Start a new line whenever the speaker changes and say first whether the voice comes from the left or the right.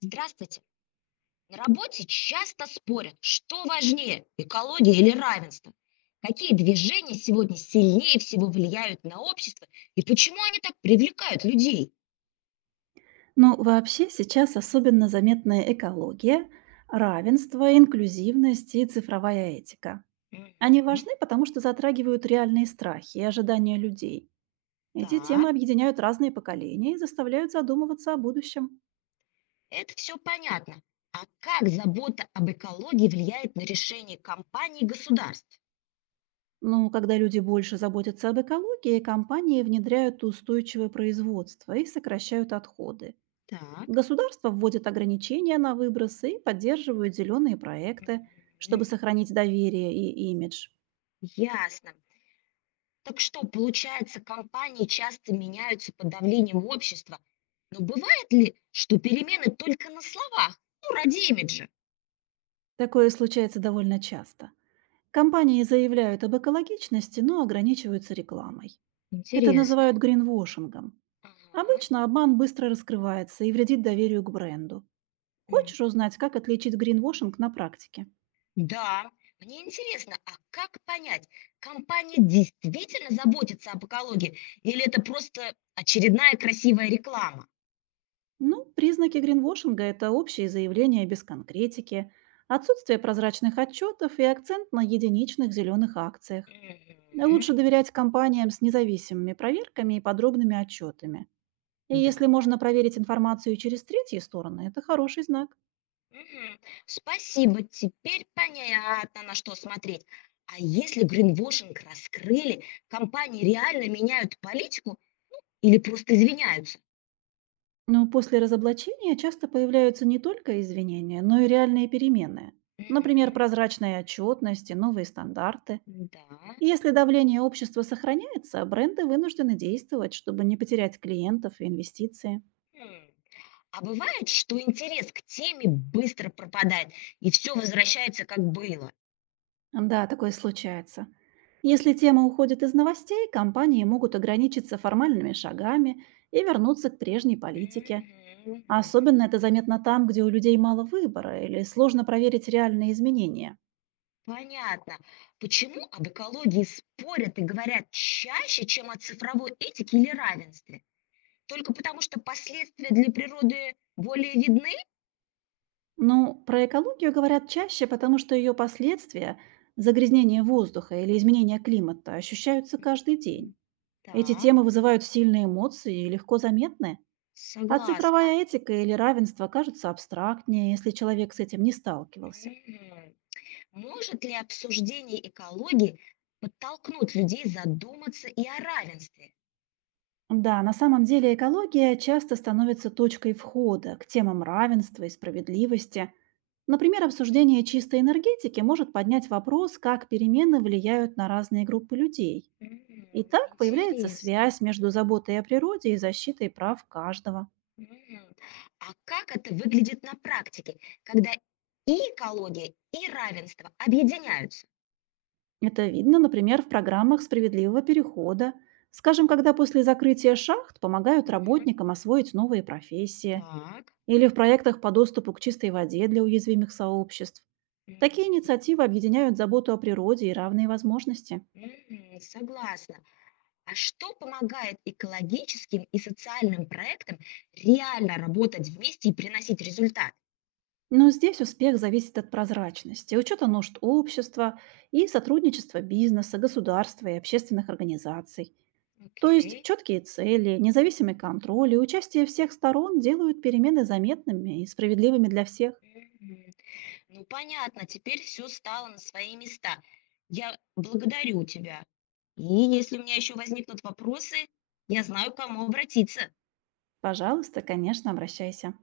left: Здравствуйте. На работе часто спорят, что важнее– экология или равенство. Какие движения сегодня сильнее всего влияют на общество и почему они так привлекают людей?
right: Ну, вообще сейчас особенно заметны экология, равенство, инклюзивность и цифровая этика. Они
left: Мгм.
right: важны, потому что затрагивают реальные страхи и ожидания людей. Эти темы
left: Так,
right: объединяют разные поколения и заставляют задумываться о будущем.
left: это все понятно. А как забота об экологии влияет на решение компаний и государств?
right: Ну, когда люди больше заботятся об экологии, компании внедряют устойчивое производство и сокращают отходы.
left: Так,
right: Государство вводит ограничения на выбросы и поддерживают зеленые проекты,
left: мгм.
right: чтобы сохранить доверие и имидж.
left: Ясно. Так что, получается, компании часто меняются под давлением общества. Но бывает ли, что перемены только на словах, ну, ради имиджа?
right: Такое случается довольно часто. Компании заявляют об экологичности, но ограничиваются рекламой. Это
left: Интересно.
right: называют гринвошингом.
left: Ага.
right: Обычно обман быстро раскрывается и вредит доверию к бренду.
left: М.
right: Хочешь узнать, как отличить гринвошинг на практике?
left: Да, мне интересно, а как понять, компания действительно заботится об экологии или это просто очередная красивая реклама?
right: Ну, признаки гринвошинга — это общие заявления без конкретики, отсутствие прозрачных отчетов и акцент на единичных зеленых акциях.
left: Мгм.
right: Лучше доверять компаниям с независимыми проверками и подробными отчетами. И
left: Да.
right: если можно проверить информацию через третьи стороны, это хороший знак.
left: Мгм. Спасибо, теперь понятно, на что смотреть. А если гринвошинг раскрыли, компании реально меняют политику или просто извиняются?
right: Но после разоблачения часто появляются не только извинения, но и реальные перемены. Например,
left: Мгм.
right: прозрачная отчетность и новые стандарты.
left: Да.
right: И если давление общества сохраняется, бренды вынуждены действовать, чтобы не потерять клиентов и инвестиции.
left: Хм. А бывает, что интерес к теме быстро пропадает, и все возвращается, как было.
right: Да, такое случается. Если тема уходит из новостей, компании могут ограничиться формальными шагами и вернуться к прежней политике.
left: Мгм,
right: А
left: мгм.
right: особенно это заметно там, где у людей мало выбора или сложно проверить реальные изменения.
left: Понятно. Почему об экологии спорят и говорят чаще, чем о цифровой этике или равенстве? Только потому, что последствия для природы более видны?
right: Ну, про экологию говорят чаще, потому что ее последствия — загрязнение воздуха или изменение климата — ощущаются каждый день. Эти
left: Так,
right: темы вызывают сильные эмоции и легко заметны. А
left: согласна.
right: цифровая этика или равенство кажутся абстрактнее, если человек с этим не сталкивался.
left: Мгм. Может ли обсуждение экологии подтолкнуть людей задуматься и о равенстве?
right: Да, на самом деле экология часто становится точкой входа к темам равенства и справедливости. Например,
left: М,
right: обсуждение чистой энергетики может поднять вопрос, как перемены влияют на разные группы людей.
left: мгм.
right: И так появляется
left: Интересно.
right: связь между заботой о природе и защитой прав каждого.
left: Мгм. А как это выглядит на практике, когда и экология, и равенство объединяются?
right: Это видно, например, в программах справедливого перехода. Скажем, когда после закрытия шахт помогают
left: Мгм.
right: работникам освоить новые профессии.
left: Так.
right: Или в проектах по доступу к чистой воде для уязвимых сообществ. Такие
left: Мгм.
right: инициативы объединяют заботу о природе и равные возможности.
left: Мгм. Согласна. А что помогает экологическим и социальным проектам реально работать вместе и приносить результат?
right: Но здесь успех зависит от прозрачности, учета нужд общества и сотрудничества бизнеса, государства и общественных организаций. То
left: Окей.
right: есть четкие цели, независимый контроль и участие всех сторон делают перемены заметными и справедливыми для всех.
left: Мгм. Ну, понятно, теперь все стало на свои места. Я благодарю тебя. И если у меня еще возникнут вопросы, я знаю, к кому обратиться.
right: Пожалуйста, конечно, обращайся.